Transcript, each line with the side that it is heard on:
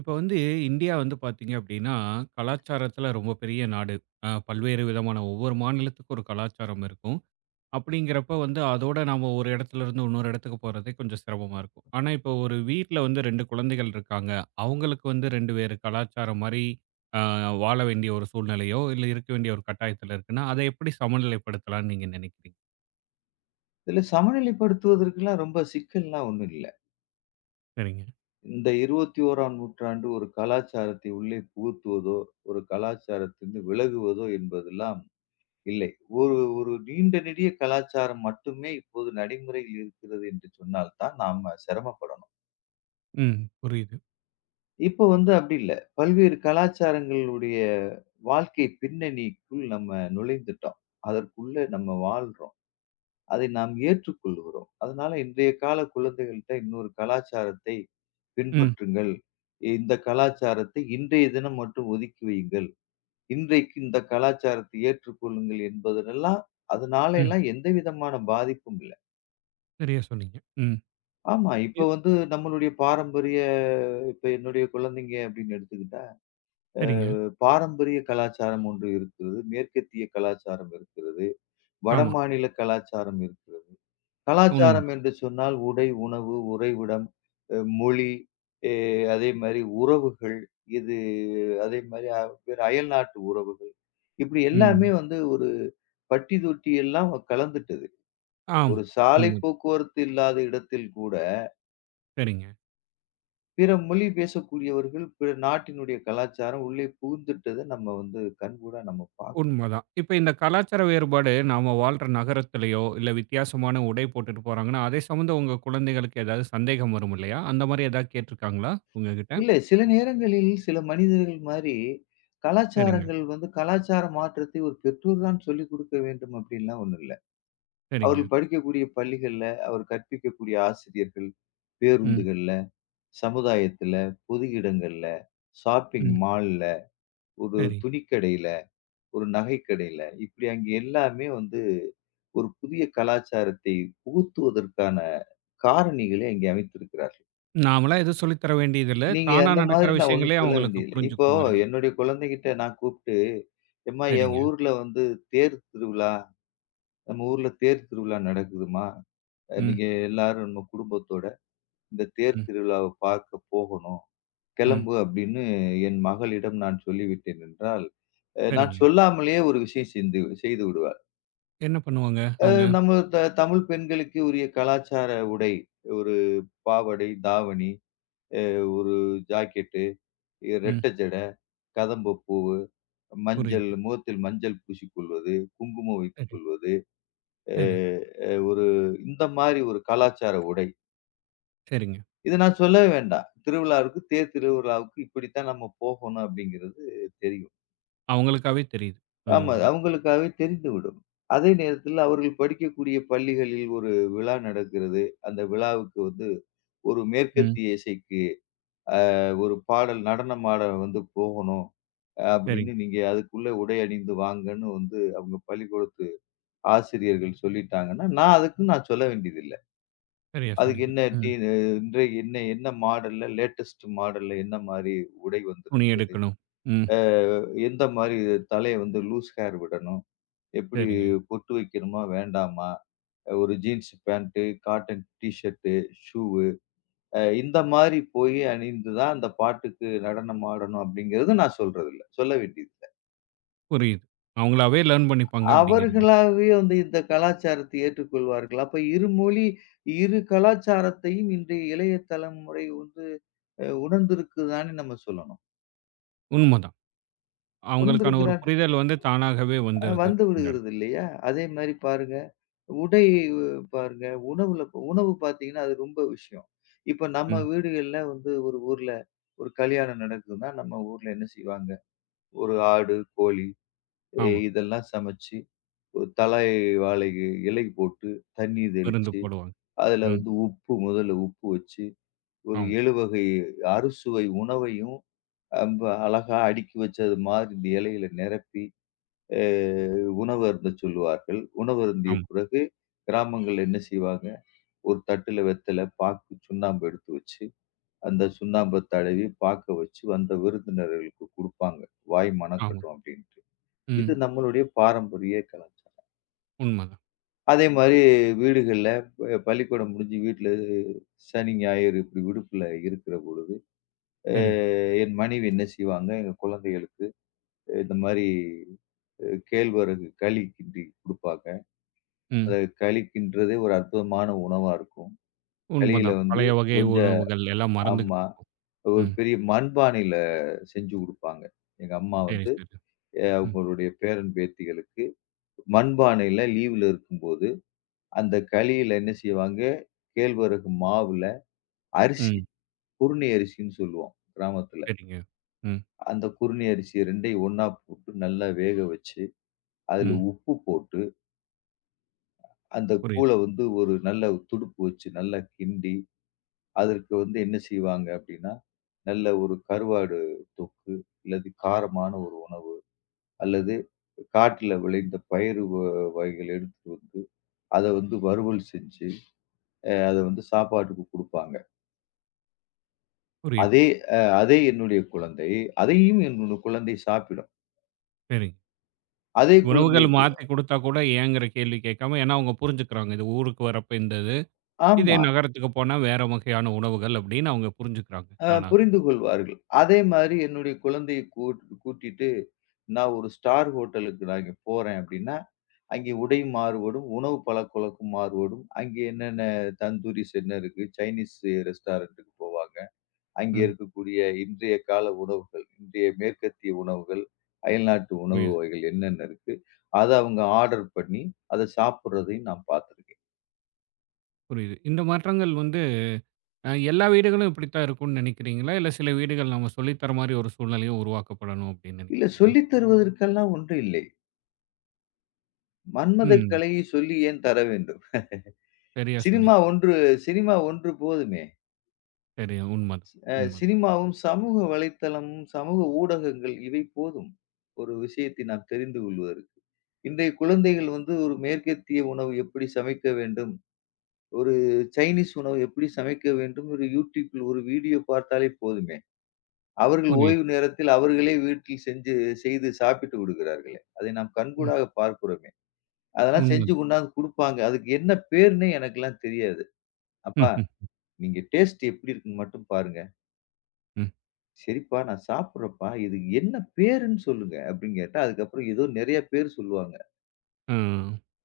right: இப்ப வந்து இந்தியா வந்து பார்த்தீங்க அப்படின்னா, கலாச்சாரத்துல ரொம்ப பெரிய நாடு. பல்வேறு விதமான ஒவ்வொரு மாநிலத்துக்கும் ஒரு கலாச்சாரம் இருக்கும். அப்படிங்கிறப்ப வந்து அதோட நாம ஒரு இடத்துலருந்து இன்னொரு இடத்துக்கு போறதே கொஞ்சம் சிரமமா இருக்கும். ஆனா, இப்போ ஒரு வீட்ல வந்து 2 குழந்தைகள் இருக்காங்க. அவங்களுக்கு வந்து 2 வேறு கலாச்சாரம் மாரி அ வாழ வேண்டிய ஒரு சூழ்நிலையோ, இல்ல இருக்க வேண்டிய ஒரு கட்டாயத்துல இருக்குன்னா, அதை எப்படி சமநிலைப்படுத்தலாம்ன்னு நீங்க நினைக்கிறீங்க?
left: இதில சமநிலைப்படுத்துவதற்கெல்லாம் ரொம்ப சிக்கல்லாம் ஒண்ணும் இல்ல.
right: சரிங்க.
left: இந்த 21ஆம் நூற்றாண்டு ஒரு கலாச்சாரத்தை உள்ளே புகுத்துவதோ, ஒரு கலாச்சாரத்திலிருந்து விலகுவதோ என்பதெல்லாம் இல்லை. ஒரு ஒரு நீண்ட நெடிய கலாச்சாரம் மட்டுமே இப்போது நடைமுறையில் இருக்கிறது என்று சொன்னால் தான் நாம சிரமப்படணும்.
right: ம். புரியுது.
left: இப்ப வந்து அப்படி இல்ல. பல்வேறு கலாச்சாரங்களுடைய வாழ்க்கை பின்னணிக்குள் நம்ம நுழைந்துட்டோம். அதற்குள்ள நம்ம வாழ்றோம். அதை நாம் ஏற்றுக்கொள்கிறோம். அதனால இன்றைய கால குழந்தைகள்ட்ட இன்னொரு கலாச்சாரத்தை
right: ம்,
left: பின்பற்றுங்கள். இந்த கலாச்சாரத்தை இன்றைய தினம் மட்டும் ஒதுக்கி வையுங்கள். இன்றைக்கு இந்த கலாச்சாரத்தை ஏற்றுக்கொள்ளுங்கள் என்பதெல்லாம் அதனால
right: ம்.
left: எல்லாம் எந்த விதமான பாதிப்பும் இல்ல.
right: சரியா சொன்னீங்க. ம்.
left: ஆமா,
right: இ
left: இப்ப வந்து நம்மளுடைய பாரம்பரிய இப்ப என்னுடைய குழந்தைங்க அப்படின்னு எடுத்துக்கிட்டா,
right: சரிங்க.
left: பாரம்பரிய கலாச்சாரம் ஒன்று இருக்கிறது. மேற்கத்திய கலாச்சாரம் இருக்கிறது.
right: ஆமா.
left: வடமாநில கலாச்சாரம் இருக்கிறது. கலாச்சாரம்
right: உண்மைதான்.
left: என்று சொன்னால் உடை, உணவு, உறைவிடம், மொழி, எ அதே மாரி உறவுகள். இது அதே மாரி வேற அயல்நாட்டு உறவுகள். இப்படி எல்லாமே
right: ம்.
left: வந்து ஒரு பட்டி தொட்டி எல்லாம் கலந்துட்டது.
right: ஆமா.
left: ஒரு சாலை
right: உண்ம.
left: போக்குவரத்து இல்லாத இடத்தில் கூட,
right: சரிங்க.
left: பிற மொழி பேசக்கூடியவர்கள் பிற நாட்டினுடைய கலாச்சாரம் உள்ளே புகுந்துட்டத நம்ம வந்து கண்கூடா நம்ம
right: உண்மதான். இப்ப இந்த கலாச்சார வேறுபாடு நாம வாழ்ற நகரத்திலயோ, இல்ல வித்தியாசமான உடை போட்டுட்டு போறாங்கன்னா, அதை சம்மந்த உங்க குழந்தைகளுக்கு ஏதாவது சந்தேகம் வரும் இல்லையா? அந்த மாரி ஏதாவது கேட்டுருக்காங்களா உங்ககிட்ட?
left: இல்ல, சில நேரங்களில் சில மனிதர்கள் மாரி,
right: சரிங்க,
left: கலாச்சாரங்கள் வந்து கலாச்சார மாற்றத்தை ஒரு பெற்றோர் தான் சொல்லிக் கொடுக்க வேண்டும் அப்படின்லாம் ஒண்ணும் இல்ல.
right: சரிங்க.
left: அவர்கள் படிக்கக்கூடிய பள்ளிகள்ல, அவர் கற்பிக்கக்கூடிய ஆசிரியர்கள்,
right: ம்,
left: பேருந்துகள்ல, சமுதாயத்துல, பொது இடங்கள்ல, ஷாப்பிங்
right: ம்.
left: மால்ல, ஒரு
right: சரி.
left: துணிக்கடையில, ஒரு நகைக்கடையில, இப்படி அங்க எல்லாமே வந்து ஒரு புதிய கலாச்சாரத்தை புகுத்துவதற்கான காரணிகளை அங்கே அமைத்திருக்கிறார்கள்.
right: நாமலாம் எதுவும் சொல்லி தர வேண்டியதில்ல.
left: நீங்க
right: தானா
left: அந்த
right: நடக்கிற
left: மாதிரி நான்
right: விஷயங்களே
left: ஒண்ணும் சொல்ல
right: அவங்களுக்கு
left: வேண்டியதில்ல. இப்போ
right: புரிஞ்சுக்குங்கிறீங்க.
left: என்னுடைய குழந்தைகிட்ட நான் கூப்ட்டு, எம்மா என்
right: சரிங்க.
left: ஊர்ல வந்து தேர் திருவிழா, நம்ம ஊர்ல தேர் திருவிழா நடக்குதும்மா.
right: ம்,
left: நீங்க எல்லாரும் நம்ம குடும்பத்தோட இந்த தேர்
right: ம்,
left: திருவிழாவ பார்க்க போகணும்.
right: ம்.
left: கிளம்பு அப்படின்னு என் மகளிடம் நான் சொல்லிவிட்டேன் என்றால், நான்
right: சரிங்க.
left: சொல்லாமலேயே ஒரு விஷயம் செய்து விடுவாள்.
right: என்ன பண்ணுவாங்க
left: அ
right: அவங்க?
left: நம்ம தமிழ் பெண்களுக்கு உரிய கலாச்சார உடை, ஒரு பாவாடை, தாவணி, ஒரு ஜாக்கெட்டு,
right: ம்.
left: 2 ஜடை, கதம்ப பூவு மஞ்சள்
right: புரியுது.
left: முகத்தில் மஞ்சள் பூசிக்கொள்வது, குங்குமம் வைத்துக்
right: சரி,
left: கொள்வது, அ
right: சரி,
left: அ ஒரு இந்த மாரி ஒரு கலாச்சார உடை.
right: சரிங்க.
left: இது நான் சொல்லவே வேண்டாம். திருவிழாவிற்கு, தேர் திருவிழாவுக்கு இப்படித்தான் நம்ம போகணும் அப்படிங்கிறது தெரியும்.
right: அவங்களுக்காவே தெரியுது. அந்த
left: ஆமா,
right: இதுல.
left: அவங்களுக்காகவே தெரிந்துவிடும். அதே நேரத்தில் அவர்கள் படிக்கக்கூடிய பள்ளிகளில் ஒரு விழா நடக்கிறது. அந்த விழாவுக்கு வந்து ஒரு
right: ம்.
left: மேற்கத்திய இசைக்கு ஒரு பாடல் நடனம் ஆட வந்து போகணும். அப்படின்னு
right: சரிங்க.
left: நீங்க அதுக்குள்ள உடை அணிந்து வாங்கன்னு வந்து அவங்க பள்ளிக்கூடத்து ஆசிரியர்கள் சொல்லிட்டாங்கன்னா, நான் அதுக்கு நான் சொல்ல வேண்டியதில்ல.
right: சரியா
left: அதுக்கு
right: சொன்னீங்க.
left: என்ன
right: ம்.
left: டீ இன்றைக்கு என்ன என்ன மாடல்ல லேட்டஸ்ட் மாடல்ல என்ன மாரி உடை
right: துணி
left: வந்திருக்கு?
right: எடுக்கணும். ம்.
left: அ எந்த மாரி தலைய வந்து லூஸ் ஹேர் விடணும்? எப்படி
right: சரிங்க.
left: பொட்டு வைக்கணுமா? வேண்டாமா? ஒரு jeans pant, cotton T shirt, ஷூவு இந்த மாரி போய் அணிந்து தான் அந்த பாட்டுக்கு நடனம் ஆடணும் அப்படிங்கிறது நான் சொல்றதில்ல. சொல்ல வேண்டியதில்ல.
right: புரியுது. அவங்களாவே லேர்ன் பண்ணிப்பாங்க அப்படிங்கிறீங்க.
left: அவர்களாகவே வந்து இந்த கலாச்சாரத்தை ஏற்றுக்கொள்வார்கள். அப்ப இருமொழி, இரு கலாச்சாரத்தையும் இன்றைய இளைய தலைமுறை வந்து உணர்ந்திருக்குதான்னு நம்ம சொல்லணும்.
right: உண்மதான். அவங்களுக்கான ஒரு
left: உணர்ந்திருக்கிறார்
right: புரிதல் வந்து தானாகவே வந்துருது
left: வந்து
right: இந்த இடத்துல.
left: விடுகிறது இல்லையா? அதே மாரி பாருங்க, உடை பாருங்க, உணவுல உணவு பார்த்தீங்கன்னா, அது ரொம்ப விஷயம். இப்ப நம்ம
right: ம்.
left: வீடுகள்ல வந்து ஒரு ஊர்ல ஒரு கல்யாணம் நடக்குதுன்னா, நம்ம ஊர்ல என்ன செய்வாங்க? ஒரு ஆடு, கோழி
right: ஆமா.
left: இதெல்லாம் சமைச்சு, ஒரு தலை வாழை இலை போட்டு, தண்ணீர்
right: விருந்து
left: தெளிச்சு
right: போடுவாங்க.
left: அதுல
right: ம்.
left: வந்து உப்பு முதல்ல உப்பு வச்சு, ஒரு
right: ஆமா,
left: 7 வகை அறுசுவை உணவையும் அம்ப அழகா அடுக்கி வச்சு, அது மாதிரி இந்த இலையில நிரப்பி, அ உணவு அருந்த சொல்லுவார்கள். உணவு அருந்திய
right: ஆமா,
left: பிறகு, கிராமங்கள்ல என்ன செய்வாங்க, ஒரு தட்டுல வெத்தல, பாக்கு, சுண்ணாம்பு எடுத்து வச்சு, அந்த சுண்ணாம்ப தடவி பாக்க வச்சு, வந்த விருந்தினர்களுக்கு குடுப்பாங்க. வாய்
right: ஆமா.
left: மணக்கட்டும் அப்படின்ட்டு. இது
right: ம்.
left: நம்மளுடைய பாரம்பரிய கலாச்சாரம்.
right: உண்மதான்.
left: அதே மாரி வீடுகள்ல பள்ளிக்கூடம் முடிஞ்சு வீட்ல சனி, ஞாயிறு இப்படி விடுப்புல இருக்கிற பொழுது, அ
right: சரிங்க.
left: என் மனைவி என்ன செய்வாங்க, எங்க குழந்தைகளுக்கு இந்த மாரி கேழ்வரகு களி கிண்டி குடுப்பாங்க. அத
right: ம்.
left: களி கிண்டுறதே ஒரு அற்புதமான உணவா இருக்கும். களியில
right: உண்மதான்.
left: வந்து
right: பழைய வகை
left: கொஞ்சம்
right: உணவுகள் எல்லாம் மறந்துகிட்டு
left: ஆமா.
right: இருக்கோம்.
left: ஒரு
right: ம்.
left: பெரிய மண்பானையில செஞ்சு குடுப்பாங்க. எங்க அம்மா
right: சரி,
left: வந்து
right: சரி. ம்.
left: அவங்களுடைய பேரன், பேத்திகளுக்கு மண்பானையில லீவுல இருக்கும்போது, அந்த களியில என்ன செய்வாங்க, கேழ்வரகு மாவுல அரிசி,
right: ம்.
left: குறுனி அரிசின்னு சொல்லுவோம் கிராமத்துல.
right: சரிங்க. ம்.
left: அந்த குறுனி அரிசி 2யும் ஒண்ணா போட்டு நல்லா வேக வச்சு, அதுல
right: ம்.
left: உப்பு போட்டு, அந்த
right: புரியுது,
left: கூழ வந்து ஒரு நல்ல துடுப்பு வச்சு நல்லா கிண்டி, அதற்கு வந்து என்ன செய்வாங்க அப்டின்னா, நல்ல ஒரு கருவாடு தொக்கு, அல்லது காரமான ஒரு உணவு, அல்லது காட்டுல விளைந்த பயிறு வகைகள் எடுத்துட்டு வந்து, அத வந்து வறுவல் செஞ்சு, அத வந்து சாப்பாட்டுக்கு குடுப்பாங்க.
right: புரியுது.
left: அதே அதே என்னுடைய குழந்தை, அதையும் என்னோட குழந்தை சாப்பிடும்.
right: சரிங்க.
left: அதே குழந்தை
right: உறவுகள் மாத்தி குடுத்தா கூட ஏங்கிற கேள்வி கேட்காம, ஏன்னா அவங்க புரிஞ்சுக்கிறாங்க. இது ஊருக்கு வரப்ப இந்த இது. இதே
left: ஆமா.
right: நகரத்துக்கு போனா வேற வகையான உணவுகள் அப்படின்னு அவங்க புரிஞ்சுக்கிறாங்க தானா.
left: புரிந்து கொள்வார்கள். அதே மாரி என்னுடைய குழந்தையை கூட்டிட்டு நான் ஒரு ஸ்டார் ஹோட்டலுக்கு நான் இங்க போறேன் அப்டின்னா, அங்கே உடை மாறுபடும், உணவு பழக்கவழக்கம் மாறுபடும். அங்கே என்னென்ன தந்தூரிஸ் என்ன இருக்கு, சைனீஸ் ரெஸ்டாரண்ட்டுக்கு போவாங்க. அங்கே
right: ம்.
left: இருக்கக்கூடிய இன்றைய கால உணவுகள், இன்றைய மேற்கத்திய உணவுகள், அயல்நாட்டு உணவு
right: புரியுது,
left: வகைகள் என்னென்ன இருக்கு, அத அவங்க ஆர்டர் பண்ணி அத சாப்பிடுறதையும் நான் பார்த்துருக்கேன்.
right: புரியுது. இந்த மாற்றங்கள் வந்து எல்லா வீடுகளும் இப்படித்தான் இருக்கும்னு நினைக்கிறீங்களா? இல்ல சில வீடுகள் நம்ம சொல்லி தர மாரி ஒரு சூழ்நிலையும் உருவாக்கப்படணும் அப்படின்னு
left: இல்ல
right: நினைக்கிறீங்களா?
left: சொல்லித் தருவதற்கெல்லாம் ஒன்றும் இல்லை. மன்மத
right: ம்.
left: கலையை சொல்லி ஏன் தர வேண்டும்?
right: சரியா
left: சினிமா
right: சொன்னீங்க.
left: ஒன்று சினிமா ஒன்று போதுமே!
right: சரியா உண்மதான், உண்மதான்.
left: சினிமாவும், சமூக வலைத்தளமும், சமூக ஊடகங்கள் இவை போதும். ஒரு விஷயத்தை நாம் தெரிந்து கொள்வதற்கு. இன்றைய குழந்தைகள் வந்து ஒரு மேற்கத்திய உணவு எப்படி சமைக்க வேண்டும்? ஒரு சைனீஸ் உணவு எப்படி சமைக்க வேண்டும்? ஒரு YouTubeல் ஒரு வீடியோ பார்த்தாலே போதுமே! அவர்கள்
right: புரியுது.
left: ஓய்வு நேரத்தில் அவர்களே வீட்டில் செய்து சாப்பிட்டு விடுகிறார்களே! அதை நாம்
right: ம்.
left: கண்கூடாக பார்க்கிறோமே! அதெல்லாம் செஞ்சு
right: உண்மதான்.
left: கொண்டாந்து குடுப்பாங்க. அதுக்கு என்ன பேருன்னே எனக்கெல்லாம் தெரியாது. "அப்பா,
right: ம், ம்,
left: நீங்க டேஸ்ட் எப்படி இருக்குன்னு மட்டும் பாருங்க."
right: ம்.
left: சரிப்பா நான் சாப்பிடுறேன்ப்பா. இதுக்கு என்ன பேருன்னு சொல்லுங்க அப்படின்னு கேட்டா, அதுக்கப்புறம் ஏதோ நெறைய பேர் சொல்லுவாங்க.
right: ஆ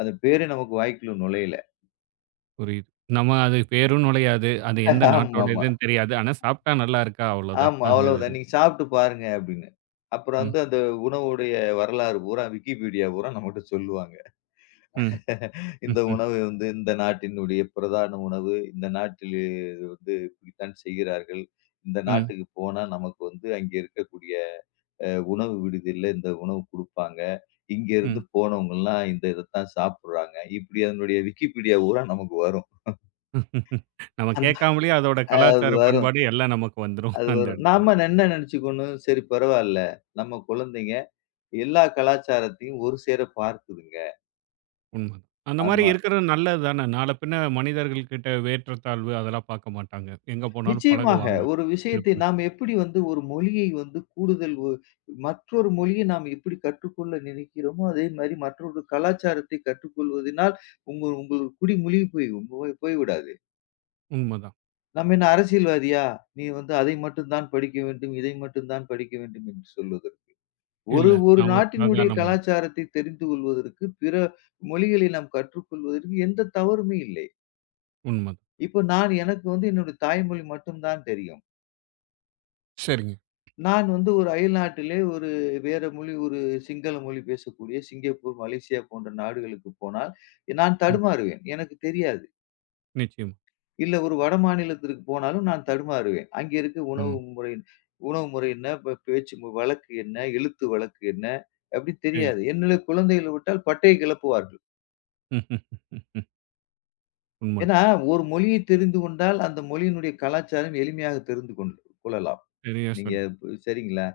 left: அந்த பேரே நமக்கு வாய்க்குள்ள நுழையல.
right: புரியுது. நம்ம அது பேரும் நுழையாது. அது எந்த
left: ஆமாமா.
right: நாட்டோட
left: ஆமா,
right: இதுன்னு தெரியாது. ஆனா சாப்பிட்டா நல்லா இருக்கா? அவ்வளோதான்.
left: ஆமா,
right: அந்த இதுல.
left: அவ்வளவுதான். நீங்க சாப்பிட்டு பாருங்க அப்படின்னு. அப்புறம்
right: ம்,
left: வந்து அந்த உணவுடைய வரலாறு பூரா விக்கிபீடியா பூரா நம்மட்ட சொல்லுவாங்க.
right: ம், ம்,
left: இந்த
right: ம்,
left: உணவு வந்து இந்த நாட்டினுடைய பிரதான உணவு. இந்த நாட்டில் இது வந்து இப்படித்தான் செய்கிறார்கள். இந்த
right: ம்,
left: நாட்டுக்கு போனா நமக்கு வந்து அங்க இருக்கக்கூடிய உணவு விடுதியில இந்த உணவு குடுப்பாங்க. இங்க இருந்து
right: ம்.
left: போனவங்கலாம் இந்த இதத்தான் சாப்பிடுறாங்க. இப்படி அதனுடைய விக்கிபீடியா பூரா நமக்கு வரும்.
right: நம்ம
left: அந்த
right: கேட்காமலேயே அதோட
left: அது
right: கலாச்சார
left: வரும்,
right: பண்பாடு எல்லாம் நமக்கு வந்துரும்
left: அது
right: அந்த
left: வரும்.
right: இடத்துல.
left: நாம என்ன நெனச்சுக்கணும், சரி பரவால்ல. நம்ம குழந்தைங்க எல்லா கலாச்சாரத்தையும் ஒரு சேர பார்க்குதுங்க.
right: உண்மதான். அந்த மாரி
left: ஆமா.
right: இருக்கிறது நல்லது தானே! நாள பின்ன மனிதர்கள் கிட்ட வேற்றத்தாழ்வு அதெல்லாம் பார்க்க மாட்டாங்க. எங்க போனாலும்
left: நிச்சயமாக
right: பழகுவாங்க.
left: ஒரு விஷயத்தை
right: இருப்பினும்
left: நாம் எப்படி வந்து ஒரு மொழியை வந்து கூடுதல் மற்றொரு மொழியை நாம் எப்படி கற்றுக்கொள்ள நினைக்கிறோமோ, அதே மாரி மற்றொரு கலாச்சாரத்தை கற்றுக்கொள்வதினால் உங்கள் குடி முழுகி போய் போய் போய்விடாது.
right: உண்மதான்.
left: நம்ம என்ன அரசியல்வாதியா? நீ வந்து அதை மட்டும் தான் படிக்க வேண்டும், இதை மட்டும் தான் படிக்க வேண்டும் என்று சொல்வதற்கு.
right: இல்ல
left: ஒரு ஒரு
right: நான் ஒரு
left: நாட்டினுடைய
right: சாதாரண மனிதர்.
left: கலாச்சாரத்தை தெரிந்து கொள்வதற்கு, பிற மொழிகளை நாம் கற்றுக்கொள்வதற்கு எந்த தவறுமே இல்லை.
right: உண்மதான்.
left: இப்போ நான் எனக்கு வந்து என்னுடைய தாய்மொழி மட்டும் தான் தெரியும்.
right: சரிங்க.
left: நான் வந்து ஒரு அயல்நாட்டிலே ஒரு வேற மொழி ஒரு சிங்கள மொழி பேசக்கூடிய சிங்கப்பூர், மலேசியா போன்ற நாடுகளுக்கு போனால் நான்
right: ம்.
left: தடுமாறுவேன். எனக்கு தெரியாது.
right: நிச்சயமா.
left: இல்ல ஒரு வட மாநிலத்திற்கு போனாலும் நான் தடுமாறுவேன். அங்க இருக்க உணவு
right: ம்.
left: முறை. உணவு முறை என்ன? பேச்சு வழக்கு என்ன? எழுத்து வழக்கு என்ன? அப்படி
right: சரி.
left: தெரியாது. என்னுடைய குழந்தைகளை விட்டால் பட்டையை கிளப்புவார்கள்.
right: உண்மதான்.
left: ஏன்னா, ஒரு மொழியை தெரிந்து கொண்டால், அந்த மொழியினுடைய கலாச்சாரம் எளிமையாக தெரிந்து கொள் கொள்ளலாம்.
right: சரியா
left: நீங்க
right: சொன்னீங்க.
left: சரிங்களா?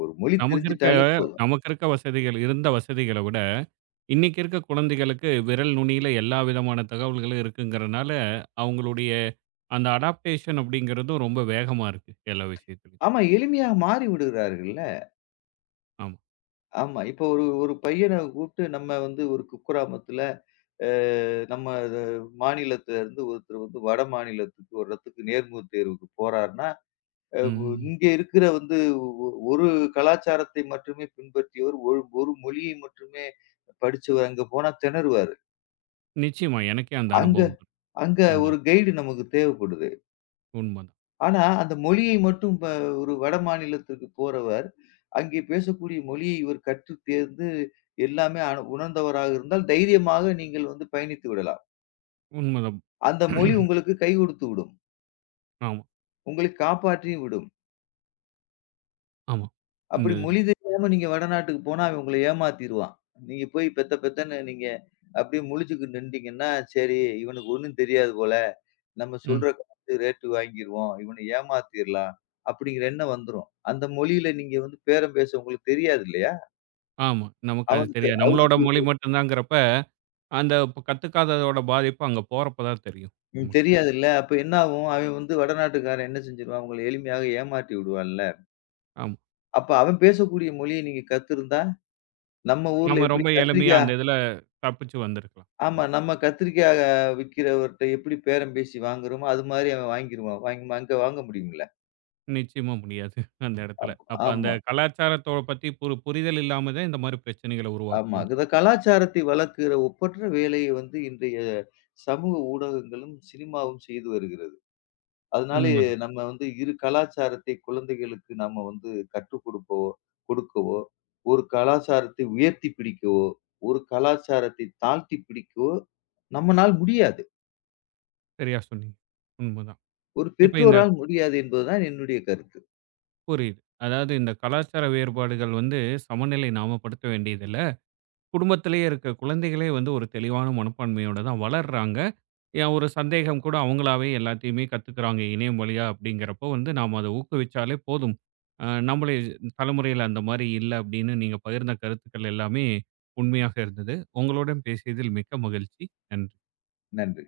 left: ஒரு மொழி
right: நமக்கு இருக்க
left: தெரிஞ்சுட்டாலே போதும்.
right: நமக்கு இருக்க வசதிகள் இருந்த வசதிகள விட, இன்னைக்கு இருக்க குழந்தைகளுக்கு விரல் நுனியில எல்லா விதமான தகவல்களும் இருக்குங்கிறனால, அவங்களுடைய அந்த அடாப்டேஷன் அப்படிங்கிறதும் ரொம்ப வேகமா இருக்கு. எல்லா விஷயத்திலும்.
left: ஆமா, எளிமையா மாறி விடுகிறார்கள்ல.
right: ஆமா.
left: ஆமா. இப்ப ஒரு ஒரு பையன கூப்பிட்டு நம்ம வந்து ஒரு குக்கிராமத்துல அ நம்ம மாநிலத்திலருந்து ஒருத்தர் வந்து வட மாநிலத்துக்கு ஒரு இடத்துக்கு நேர்முகத் தேர்வுக்கு போறாருன்னா,
right: ம்.
left: இங்க இருக்கிற வந்து ஒரு கலாச்சாரத்தை மட்டுமே பின்பற்றியவர், ஒரு ஒரு மொழியை மட்டுமே படிச்சவர் அங்க போனா திணறுவாரு.
right: நிச்சயமா. எனக்கே அந்த
left: அங்க
right: அனுபவம் இருக்கு.
left: அங்க
right: இந்த
left: ஒரு கைடு நமக்கு தேவைப்படுது.
right: உண்மதான்.
left: ஆனா, அந்த மொழியை மட்டும் ஒரு வட மாநிலத்திற்கு போறவர், அங்கே பேசக்கூடிய மொழியை இவர் கற்று தேர்ந்து எல்லாமே உணர்ந்தவராக இருந்தால் தைரியமாக நீங்கள் வந்து பயணித்து விடலாம்.
right: உண்மதான்.
left: அந்த மொழி உங்களுக்கு கை கொடுத்துவிடும்.
right: ஆமா,
left: உங்களை காப்பாற்றியும் விடும்.
right: ஆமா. இந்த
left: அப்படி
right: இதுல.
left: மொழி தெரியாம நீங்க வடநாட்டுக்கு போனா, அவன் உங்கள ஏமாத்திருவான். நீங்க போய் பெத்த பெத்தன்னு நீங்க அப்படியே முழிச்சுக்கிட்டு நின்டீங்கன்னா, சரி இவனுக்கு ஒண்ணும் தெரியாது போல. நம்ம
right: ம்.
left: சொல்ற காசு ரேட்டு வாங்கிருவோம். இவன ஏமாத்திரலாம். அப்படிங்கிற எண்ணம் வந்துரும். அந்த மொழியில நீங்க வந்து பேரம் பேச உங்களுக்கு தெரியாது இல்லையா?
right: ஆமா. நமக்கு அது
left: அவனுக்கு
right: தெரியாது. நம்மளோட
left: அவனுக்கு
right: மொழி மட்டும்தாங்கிறப்ப, அந்த இப்ப கத்துக்காததோட பாதிப்பு அங்க போறப்ப தான் தெரியும்
left: ம்
right: நமக்கு.
left: தெரியாதுல்ல. அப்ப என்ன ஆகும்? அவன் வந்து வடநாட்டுக்காரன் என்ன செஞ்சுருவான்? உங்கள எளிமையாக ஏமாற்றி விடுவான்ல.
right: ஆமா.
left: அப்ப அவன் பேசக்கூடிய மொழிய நீங்க கத்திருந்தா, நம்ம ஊர்ல
right: நம்ம
left: எப்படி
right: ரொம்ப எளிமையா
left: கத்திரிக்கா
right: அந்த இதுல தப்பிச்சு வந்திருக்கலாம்.
left: ஆமா.
right: ம்.
left: நம்ம கத்திரிக்காய் விக்கிறவர்ட்ட எப்படி பேரம் பேசி வாங்குறோமோ, அது மாரி அவன் வாங்கிருவான். வாங்கி அங்க வாங்க முடியும்ல.
right: நிச்சயமா முடியாது அந்த இடத்துல.
left: அப்
right: அப்ப அந்த
left: ஆமா,
right: கலாச்சாரத்தோட பத்தி ஒரு புரிதல் இல்லாம தான் இந்த மாரி பிரச்சனைகள
left: ஆமா.
right: உருவாக்குதுன்னு
left: இந்த கலாச்சாரத்தை வளர்க்கிற ஒப்பற்ற வேலையை வந்து இன்றைய சமூக ஊடகங்களும், சினிமாவும் செய்து வருகிறது. அதனாலே
right: உண்மதான்.
left: நம்ம வந்து இரு கலாச்சாரத்தை குழந்தைகளுக்கு நம்ம வந்து கற்றுக் கொடுப்பவோ, கொடுக்கவோ, ஒரு கலாச்சாரத்தை உயர்த்தி பிடிக்கவோ, ஒரு கலாச்சாரத்தை தாழ்த்தி பிடிக்கவோ நம்மனால் முடியாது.
right: சரியா சொன்னீங்க. உண்மதான்.
left: ஒரு
right: இப்ப இந்த
left: பெற்றோரால் முடியாது என்பதுதான் என்னுடைய கருத்து.
right: புரியுது. அதாவது இந்த கலாச்சார வேறுபாடுகள் வந்து சமநிலை நாம படுத்த வேண்டியதில்ல. குடும்பத்திலேயே இருக்க குழந்தைகளே வந்து ஒரு தெளிவான மனப்பான்மையோட தான் வளர்றாங்க. ஏன் ஒரு சந்தேகம் கூட அவங்களாவே எல்லாத்தையுமே கத்துக்கிறாங்க இணையம் வழியா அப்படிங்கிறப்போ வந்து நாம அத ஊக்குவிச்சாலே போதும். நம்முடைய தலைமுறையில அந்த மாரி இல்ல அப்படின்னு நீங்க பகிர்ந்த கருத்துக்கள் எல்லாமே உண்மையாக இருந்தது. உங்களுடன் பேசியதில் மிக்க மகிழ்ச்சி. நன்றி.
left: நன்றி.